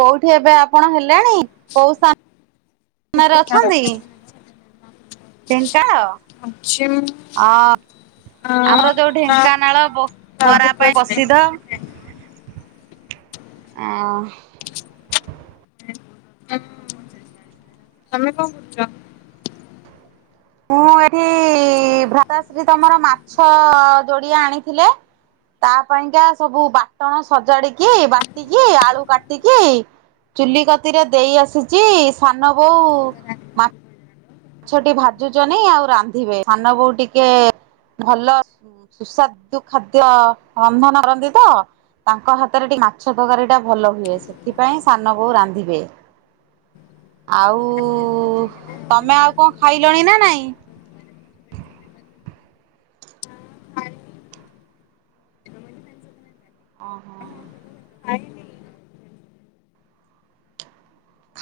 କୋଉଠି ଏବେ ଆପଣ ହେଲେଣି, କୋଉ ସ୍ତା ମା ରେ ଅଛନ୍ତି? ଢେଙ୍କାଳ ଅ ଆମର ଯୋଉ ଢେଙ୍କାନାଳ ବଃ ବରା ପାଇଁ ପସିଦ୍ଧ। ଅଁ ହ। ତମେ କଁ କରୁଚ଼? ମୁଁ ଏଇ ଭ୍ରାତାଶ୍ରୀ ତମର ମାଛ ଯୋଡ଼ିଏ ଆଣିଥିଲେ। ତା ପାଇଁକା ସବୁ ବାଟଣ ସଜାଡିକି, ବାଟିକି, ଆଳୁ କାଟିକି ଚୁଲି କତିରେ ଦେଇ ଆସିଚି, ସାନ ବୋଉ ଛଟି ଭାଜୁଚନି ଆଉ ରାନ୍ଧିବେ, ସାନ ବୋଉ ଟିକେ ଭଲ ସୁସ୍ୱାଦୁ ଖାଦ୍ୟ ରନ୍ଧନ କରନ୍ତି ତ। ତାଙ୍କ ହାତରେ ଟିକ୍ ମାଛ ତକାରୀ ଟା ଭଲ ହୁଏ ସେଥିପାଇଁ ସାନ ବୋଉ ରାନ୍ଧିବେ। ଆଉ ତମେ ଆଉ କଁ ଖାଇଲଣି ନା ନାଇଁ? ଅଁହଁ।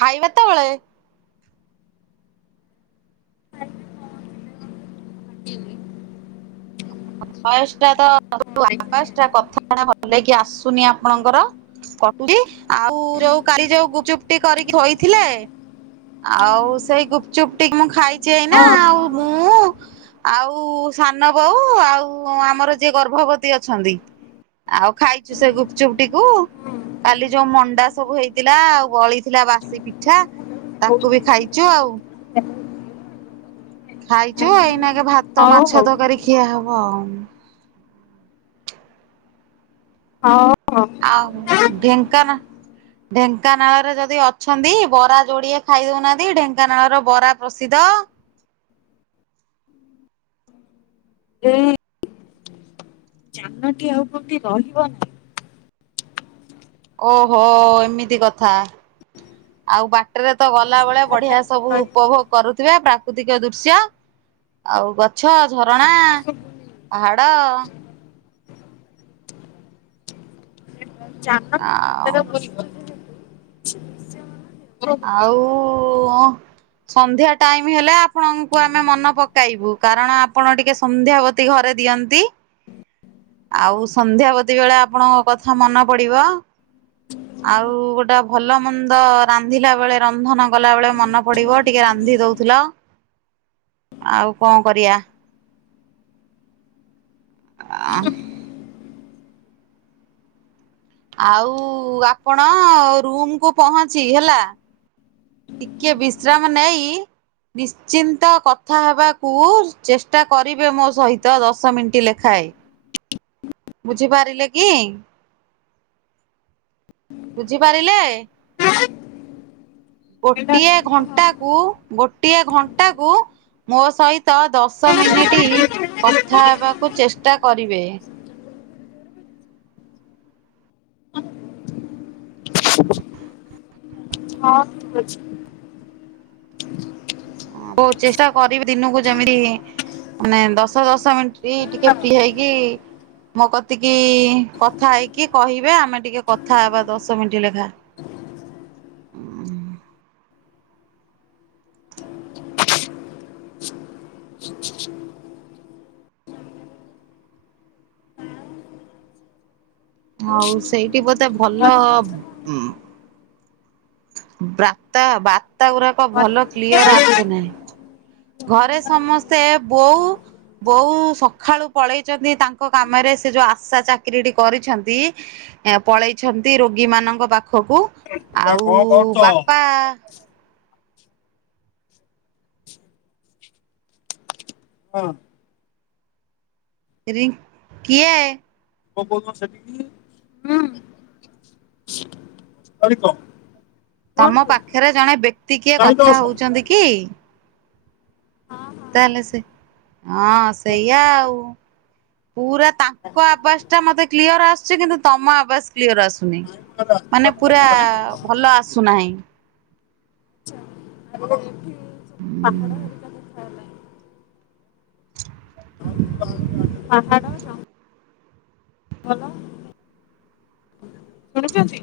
ଖାଇବା ତେବେଳେ? ଭୟସ୍ ଟା ତ [inaudible] ଆବାଜ୍ ଟା କଥା [inaudible] ଭଲ କି ଆସୁନି ଆପଣଙ୍କର। କଟୁ [unintelligible] ଆଉ ଯୋଉ କାଲି ଯୋଉ ଗୁପଚୁପଟି କରିକି ଥୋଇଥିଲେ ଆଉ ସେଇ ଗୁପ୍ ଚୁପ୍ ଟି ମୁଁ ଖାଇ ଚି ଏଇନା ଆଉ ମୁଁ ଆଉ ସାନ ବୋଉ, ଆ ଆଉ ଆମର ଯିଏ ଗର୍ଭବତୀ ଅଛନ୍ତି, ଆଉ ଖାଇଚୁ ସେ ଗୁପ୍ ଚୁପ୍ ଟିକୁ। କାଲି ଯୋଉ ମଣ୍ଡା ସବୁ ହେଇଥିଲା, ଆଉ ବଳିଥିଲା ବାସି ପି ଠା ତାକୁ ବି ଖାଇଚୁ ଆଉ। ଖାଇଚୁ ଏଇନାଗେ ଭାତ ମାଛ ତକାରୀ ଖିଆ ହବ ଆଉଁ। [unintelligible] ଆଉ ଢେଙ୍କାନା ଢେଙ୍କାନାଳରେ ଯଦି ଅଛନ୍ତି ବରା ଯୋଡିଏ ଖାଇଦଉ ନାଆନ୍ତି ଢେଙ୍କାନାଳ ର ବରା ପ୍ରସିଦ। ଏଇ ଯାନଟି ଆଉ କୋଉଟି ରହିବ ନା [unintelligible] ଓହୋ ଏମିତି କଥା। ଆଉ ବାଟରେ ତ ଗଲାବେଳେ ବଢିଆ ସବୁ ଉପଭୋଗ୍ କରୁଥିବେ ପ୍ରାକୃତିକ ଦୃଶ୍ୟ ଆଉ ଗଛ, ଝରଣା। ପାହାଡ଼। ଚାନ [inaudible] ଆଉ ଆଉ ଅଁ? ସନ୍ଧ୍ୟା ଟାଇମ୍ ହେଲେ ଆପଣଙ୍କୁ ଆମେ ମନ ପକାଇବୁ କାରଣ ଆପଣ ଟିକେ ସନ୍ଧ୍ୟା ବ ତୀ ଘରେ ଦିଅନ୍ତି। ହୁଁ ଆଉ ସନ୍ଧ୍ୟାବତୀ ବେଳେ ଆପଣଙ୍କ କଥା ମନ ପଡିବ। ଆଉ ଗୋଟେ ଭଲ ମନ୍ଦ ରା ନ୍ଧିଲା ବେଳେ ରନ୍ଧନ ଗଲା ବେଳେ ମନ ପଡିବ ଟିକେ ରାନ୍ଧି ଦଉଥୁଲ। ଆଉ କଁ କରିଆ? ଆ [unintelligible] ଆଉ ଆପଣ ରୁମ୍ କୁୁ ପହଞ୍ଚି ହେଲା ଟିକେ ବିଶ୍ରାମ ନେଇ ନିଶ୍ଚିନ୍ତ କଥା ହବାକୁ ଚେଷ୍ଟା କରିବେ ମୋ ସହିତ ଦଶ ମିଣ୍ଟି ଲେଖାଏ। [inaudible] ବୁଝିପାରିଲେ କି? ବୁଝିପାରିଲେ? ଗୋଟିଏ ଘଣ୍ଟା କୁ ଗୋଟିଏ ଘଣ୍ଟା କୁ ମୋ ସହିତ ଦଶ୍ ଶ ମିନିଟି କଥା ଏବାକୁ ଚେଷ୍ଟା କରିବେ। ହଁ ଠିକ୍ ଅଛି। ବହୁ ଚେଷ୍ଟା କରିବି ଦିନକୁ ଯେମିତି ମାନେ ଦଶ ଦଶ ମିନିଟ ଟିକେ ଫ୍ରି ହେଇକି ମୋ କତିକି କଥା ହେଇକି କହିବେ ଆମେ ଟିକେ କଥା ହେବା ଦଶ ମିନିଟ୍ ଲେଖା ହ ହୁଁ ହଉ ସେଇଠି ବୋଧେ ଭଲ ବାର୍ତ୍ତା ବାର୍ତ୍ତା ଗୁଡାକ ଭଲ କ୍ଲିୟର ଆସୁନାହିଁ ଘରେ ସମସ୍ତେ ବୋଉ ବୋଉ ସକାଳୁ ପଳେଇଛନ୍ତି ତାଙ୍କ କାମରେ ସେ ଯୋଉ ଆଶା ଚାକିରିଟି କରିଛନ୍ତି ଏ ପଳେଇଛନ୍ତି ରୋଗୀ ମାନଙ୍କ ପାଖକୁ ଆଉ ବାପା ହଁ ରି କିଏ ଏ କ ସେଠିକ ଆ କ ତମ ପାଖରେ ଜଣେ ବ୍ୟକ୍ତି କିଏ କଥା ହଉଛନ୍ତି କି ହଁ ହଁ [inaudible] ତାହେଲେ ସେ ହଁ ସେଇଆ ଆଉ ପୁରା ତାଙ୍କ ଆବାଜ ଟା ମତେ କ୍ଲିୟର ଆସୁଚ କିନ୍ତୁ ତମ ଆବାସ କ୍ଲିୟର ଆସୁନି ମାନେ ପୁରା ଭଲ ଆସୁନାହିଁ ସ ପା [inaudible] ହୁଁ [inaudible] ହ ହଲଲ [inaudible] ଶଣ ଭଜି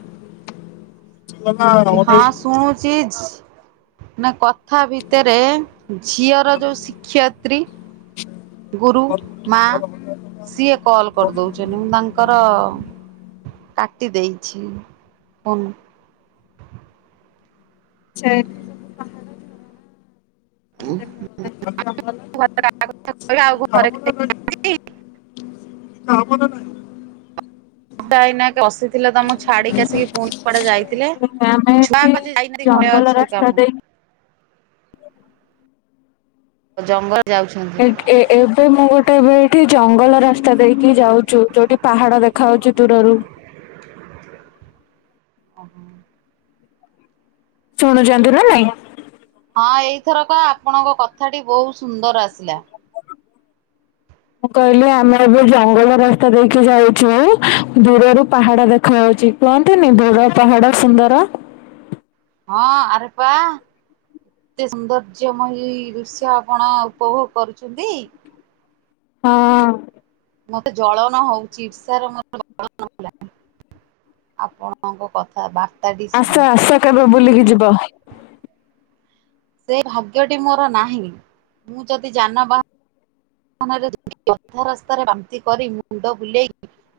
[inaudible] ହଁ ଶୁଣୁଚି [inaudible] ନା କଥା ଭିତରେ ଝିଅର ଯୋଉ ଶିକ୍ଷୟତ୍ରୀ ଗୁରୁ ମା ସିଏ କଲ୍ କରିଦଉଛନ୍ତି। ମୁଁ ତାଙ୍କର କାଟି ଦେଇଛି ଫୋନ୍। ସେଛ [inaudible] ହ [inaudible] ଆଛ ଆମ [inaudible] ଘ କଥା କହ ଆଉ ଘରେ [inaudible] ହ ହବ ନା ନାଇଁ [inaudible] ଟା ଏଇନା ବସିଥିଲେ ତମକୁ ଛାଡିକି ଆସିକି ପୁଣି କୁଡେ ଯାଇଥିଲେ। ଛୁଆ ପାଛେ ଯାଇନାହାନ୍ତି ଘରେ ଅଛଇ କାମ ଆଉ ଜଙ୍ଗଲ ଯାଉଚୁ। ଏକେ ଏ ଏବେ ମୁଁ ଗୋଟେ ଏବେ ଏଇଠି ଜଙ୍ଗଲ ରାସ୍ତା ଦେଇକି ଯାଉଛିୁ ଯୋଉଠି ପାହାଡ ଦେଖାଯାଉଛି ଦୂରରୁ। ଅଁହୋ। ଶୁଣୁଛନ୍ତିୁ ନା ନାଇଁ? ହଁ ଏଇଥରକ ଆପଣଙ୍କ କଥାଟି ବହୁତ ସୁନ୍ଦର ଆସିଲା। ମୁଁ କହିଲି ଆମେ ଏବେ ଜଙ୍ଗଲ ରାସ୍ତା ଦେଇକି ଯାଉଛୁ। ମୁଁ ଦୂରରୁ ପାହାଡ ଦେଖାଯାଉଛି। କୁହତିନି ଦୁର ପାହାଡ଼ ସୁନ୍ଦର? ହଁ ଆରେ ପା ଏତେ ସୌନ୍ଦର୍ଯ୍ୟମୟୀ ଦୃଶ୍ୟ ଆପଣ ଉପଭୋଗ କରୁଛନ୍ତି। ହଁ। ମୋତେ ଜଳନ ହଉଛି ଇର୍ଷାର ମୋର ଜଳଲାଣି। ଆପଣଙ୍କ କଥା ବାର୍ତ୍ତା ଆସ ଆସ କେବେ ବୁଲିକି ଯିବ। ସେ ଭାଗ୍ୟଟି ମୋର ନାହିଁ ମୁଁ ଯଦି ଯାନ ବାହ ଆମେ ଯଦିଅଧା ରାସ୍ତାରେ ବାନ୍ତି କରି ମୁଣ୍ଡ ବୁଲେଇ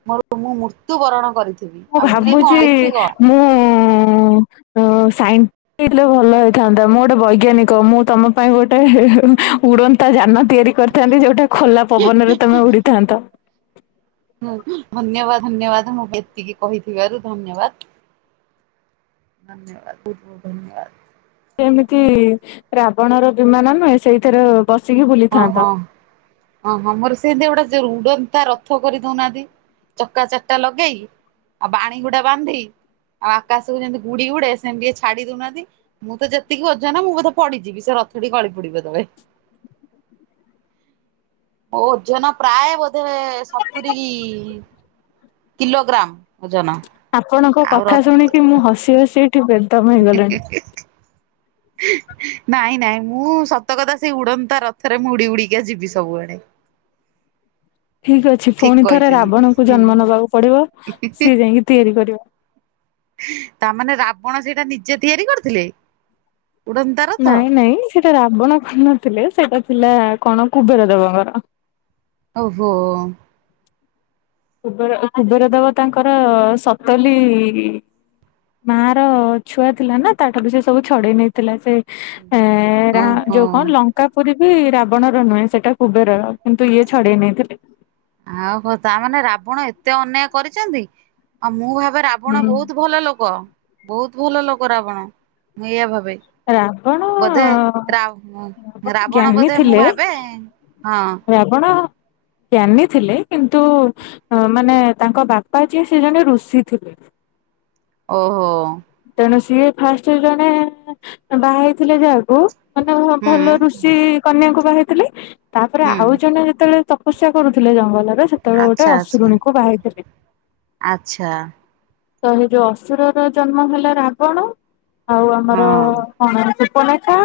ମୋର ମୁଁ ମୃତ୍ୟୁ ବରଣ କରିଛି। ମୁଁ ଭାବୁଛି ମୁଁ ସାଇଁ ଇଥିଲେ ଭଲ ହେଇଥାନ୍ତା ମୁଁ ଗୋଟେ ବୈଜ୍ଞାନିକ ମୁଁ ତମ ପାଇଁ ଗୋଟେ ଉଡ଼ନ୍ତା ଯାନ ତିଆରି କରିଥାନ୍ତି ଯୋଉଟା ଖୋଲା ପବନରେ ତମେ ଉଡିିଥାନ୍ତ। ହୁଁ ଧନ୍ୟବାଦ ଧନ୍ୟବାଦ ମୁଁ ଏତିକି କହିଥିବାରୁ ଧନ୍ୟବାଦ। ଧନ୍ୟବାଦ ବହୁତ ବହୁତ ଧନ୍ୟବାଦ। ଏମିତି ରାବଣର ବିମାନ ନୁହେଁ ସେଇଥିର ବସିକି ବୁଲା ହଁ ହଁ। ଓହୋ ମୋର ସେନ୍ତି ଗୋଟେ ରୁଡନ୍ତା ରଥ କରି ଦଉନାହାନ୍ତି ଚକା ଚାରିଟା ଲଗେଇକି ଆଉ ବାଣୀ ଗୁଡା ବାନ୍ଧି ଆଉ ଆକାଶକୁ ଯେମିତି ଗୁଡି ଗୁଡେ ସେମିତି ଟିକେ ଛାଡି ଦଉନାହାନ୍ତି। ମୁଁ ତ ଯେତିକି ଓଜନ ମୁଁ ବଧେ ପଡିଯିବି ସେ ରଥଟି କଳି ପଡିବ ତଳେ। ଓଜନ ପ୍ରାୟ ବୋଧେ ସତୁରୀ କି କିଲୋଗ୍ରାମ। ଆପଣଙ୍କ ଆଉ ର କଥା ଶୁଣିକି ମୁଁ ହସି ହସି ଏଠି ବେଦମ୍ ହେଇଗଲିଣି। ନାଇଁ ନାଇଁ ମୁଁ ସତ କଥା ସେଇ ଉଡନ୍ତା ରଥରେ ମୁଁ ଉଡି ଉଡିକା ଯିବି ସବୁଆଡେ। ଠିକ୍ ଅଛି ଠିକ ପୁଣି ଥରେ କହିଛନ୍ତି ରାବଣଙ୍କୁ ହୁଁ। ଜନ୍ମ ନବାକୁ ପଡିବ ସିଏ ଯାଇଁକି ତିଆରି କରିବ। ତାମାନେ ରାବଣ ସେଇଟା ନିଜେ ତିଆରି କରିଥିଲେ? ଉଡନ୍ତା ରଥ ନାଇଁ ନାଇଁ ସେଟା ରାବଣ କରିନଥିଲେ ସେଇଟା ଥିଲା କଣ କୁବେର ଦେବଙ୍କର। ଓହୋ। କୁବେର କୁବେର ଦେବ ତାଙ୍କର ସତଲି ମା ର ଛୁଆ ଥିଲା ନା ତା ଠାରୁ ସେ ସବୁ ଛଡେଇ ନେଇଥିଲା ସେ ଏ ରା ଓହୋ ଯୋଉ କଣ ଲଙ୍କ କାପୁରୀ ବି ରାବଣର ନୁହେଁ ସେଇଟା କୁବେରର କିନ୍ତୁ ଇଏ ଛଡେଇ ନେଇଥିଲେ। ଆଉ ହୋ ତାମାନେ ରାବଣ ଏତେ ଅନ୍ୟାୟ କରିଛନ୍ତି ଆଉ ମୁଁ ଭାବେ ରା ହୁଁ ବଣ ବହୁତ ଭଲ ଲୋକ ବହୁତ ଭଲ ଲୋକ ରାବଣ ମୁଁ ଏଇଆ ଭାବେ। ରାବଣ ବୋଧେ ରା ରାବଣ ଜ୍ଞାନୀ ବୋଧେ ମୁଁ ଥିଲେ ଭାବେ ହଁ। ରାବଣ। ଜ୍ଞାନୀ ଥିଲେ କିନ୍ତୁ ମାନେ ତାଙ୍କ ବାପା ଯିଏ ସେ ଜଣେ ଋଷି ଥିଲେ। ଓହୋ। ତେଣୁ ସିଏ ଫାଷ୍ଟ ଜଣେ ବାହା ହେଇଥିଲେ ଯାହାକୁ ମାନେ ହୁଁ ଭଲ ଋଷି କନ୍ୟାକୁ ବାହାହେଇଥିଲେ ତାପରେ ହୁଁ ଆଉ ଜଣେ ଯେତେବେଳେ ତପସ୍ୟା କରୁଥିଲେ ଜଙ୍ଗଲରେ। ସେତେବେଳେ ଗୋଟେ ଆଚ୍ଛା ଆଚ୍ଛା ଅଶୁରୁଣୀକୁ ବାହାହେଇଥିଲେ। ଆଚ୍ଛା ତ ଏଇ ଯୋଉ ଅସୁର ର ଜନ୍ମ ହେଲା ରାବଣ ଆଉ ଆମର ହଁ କଣ ସୁପନଖା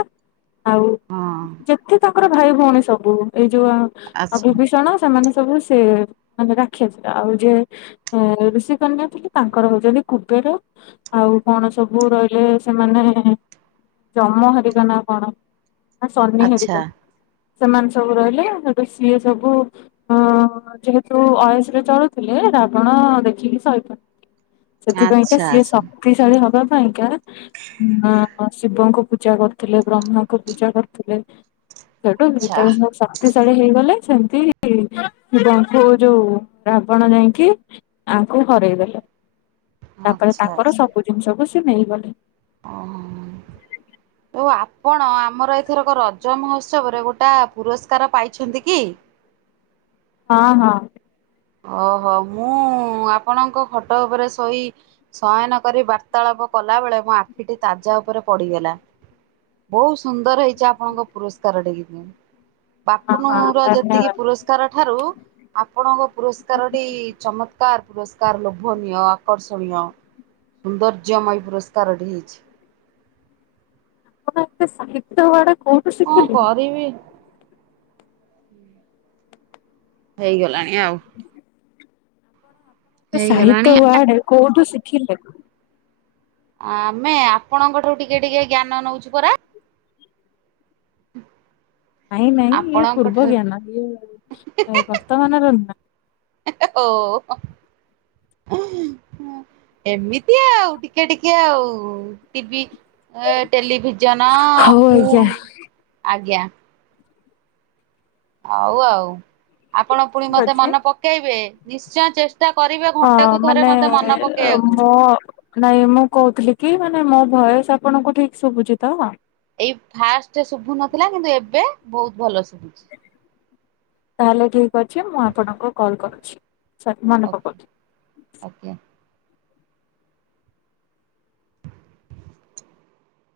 ଆଉ ହଁ ଯେତେ ତମ ତାଙ୍କର ଭାଇ ଭଉଣୀ ସବୁ ଏଇ ଯୋଉ ଆଚ୍ଛା ବିଭୀଷଣ ସେମାନେ ସବୁ ସେ ମାନେ ରାକ୍ଷସ ଟା ଆଉ ଯେ ଋଷି କନ୍ୟା ଥିଲେ ତାଙ୍କର ହଉଛନ୍ତି କୁବେର ଆଉ କଣ ସବୁ ରହିଲେ ସେମାନେ ଜମା ହରିକା ନା କଣ? ସନି ଆଚ୍ଛା ହେରିକା ସେମାନେ ସବୁ ରହିଲେ ସେଠୁ ସିଏ ସବୁ ହ ଯେହେତୁ ଅୟଶରେ ଚଳୁଥିଲେ ରାବଣ ଦେଖିକି ସହିପ ସେଥିପାଇଁକା ଆଚ୍ଛା ସିଏ ଆଚ୍ଛା ଶକ୍ତିଶାଳୀ ହବା ପାଇଁକା ହଁ ଶିବଙ୍କୁ ପୂଜା କରୁଥିଲେ ବ୍ରହ୍ମାଙ୍କୁ ପୂଜା କରୁଥିଲେ। ସେଟୁ ଆଚ୍ଛା [inaudible] ଶକ୍ତିଶାଳୀ ହେଇଗଲେ ସେମିତି ଶିବଙ୍କୁ ଯୋଉ ରାବଣ ଯାଇଁକି ୟାଙ୍କୁ ହରେଇଦେଲେ ତାପରେ ଆଚ୍ଛା ତାଙ୍କର ଆଚ୍ଛା ସବୁ ଜିନିଷକୁ ସେ ନେଇଗଲେ। ଓହୋ ହଁ। ଆଉ ଆପଣ ଆମର ଏଥରକ ରଜ ମହୋତ୍ସବରେ ଗୋଟେ ପୁରସ୍କାର ପାଇଛନ୍ତି କି? ହଁ ହଁ। ଓହୋ ମୁଁ ଆପଣଙ୍କ ଖଟ ଉପରେ ଶୋଇ ଶୟନ କରି ବାର୍ତାଳାପ କଲା ବେଳେ ମୋ ଆଖିଟି ତାଜା ଉପରେ ପଡିଗଲା। ବହୁତ ସୁନ୍ଦର ହେଇଛି ଆପଣଙ୍କ ପୁରସ୍କାର। [inaudible] ହଁ ବାପୁନ ହଁ ର ଯେତିକି ଧନ୍ୟବାଦ ପୁରସ୍କାର ଠାରୁ ଆପଣଙ୍କ ପୁରସ୍କାରଟି ଚମତ୍କାର ପୁରସ୍କାର ଲୋଭନୀୟ ଆକର୍ଷଣୀୟ। ସୌନ୍ଦର୍ଯ୍ୟମୟ ପୁରସ୍କାରଟି ହୋଇଛି। ଆପଣ ଏ ସାହିତ୍ୟ ବାଡା କଉଠି? କଁ କରିବି? ହେଇଗଲାଣି ଆଉ ସାହିତ୍ୟ ହେଇଗଲାଣି। ୱାର୍ଡ କୋଉଠୁ ଶିଖିଲେ? ଆମେ ଆପଣଙ୍କ ଠାରୁ ଟିକେ ଟିକେ ଜ୍ଞାନ ନଉଛୁ ପରା। ନାଇଁ ନାଇଁ ଇଏ ଆପଣଙ୍କଠାରୁ ପୂର୍ବଜ୍ଞାନ ଇଏ ବର୍ତମାନର ନୁଁ। ହୋ ଏମିତି ଆଉ ଟିକେ ଟିକେ ଆଉ ଟିଭି। ଏ ଟେଲିଭିଜନ ହଉ ଫୁ ଆଜ୍ଞା ଆଜ୍ଞା। ହଉ ଆଉ ଆପଣ ପୁଣି ଠିକ ମତେ ଅଛି ମନ ପକେଇବେ ନିଶ୍ଚୟ ଚେଷ୍ଟ ହଁ ମାନେ ପକେଇବାକୁ ମୋ ନାଇଁ ମୁଁ କହୁଥିଲି କି ମାନେ ମୋ ଭଏସ ଆପଣଙ୍କୁ ଠିକ ଶୁଭୁଛି ତ। ଏଇ ଫାଷ୍ଟ ଶୁଭୁନଥିଲା କିନ୍ତୁ ଏବେ ବହୁତ ଭଲ ଶୁଭୁଛି। ତାହେଲେ ଠିକ ଅଛି ମୁଁ ଆପଣଙ୍କୁ କଲ୍ କରୁଛି ସରି ମନେ ପକଉଛି। ଆଜ୍ଞା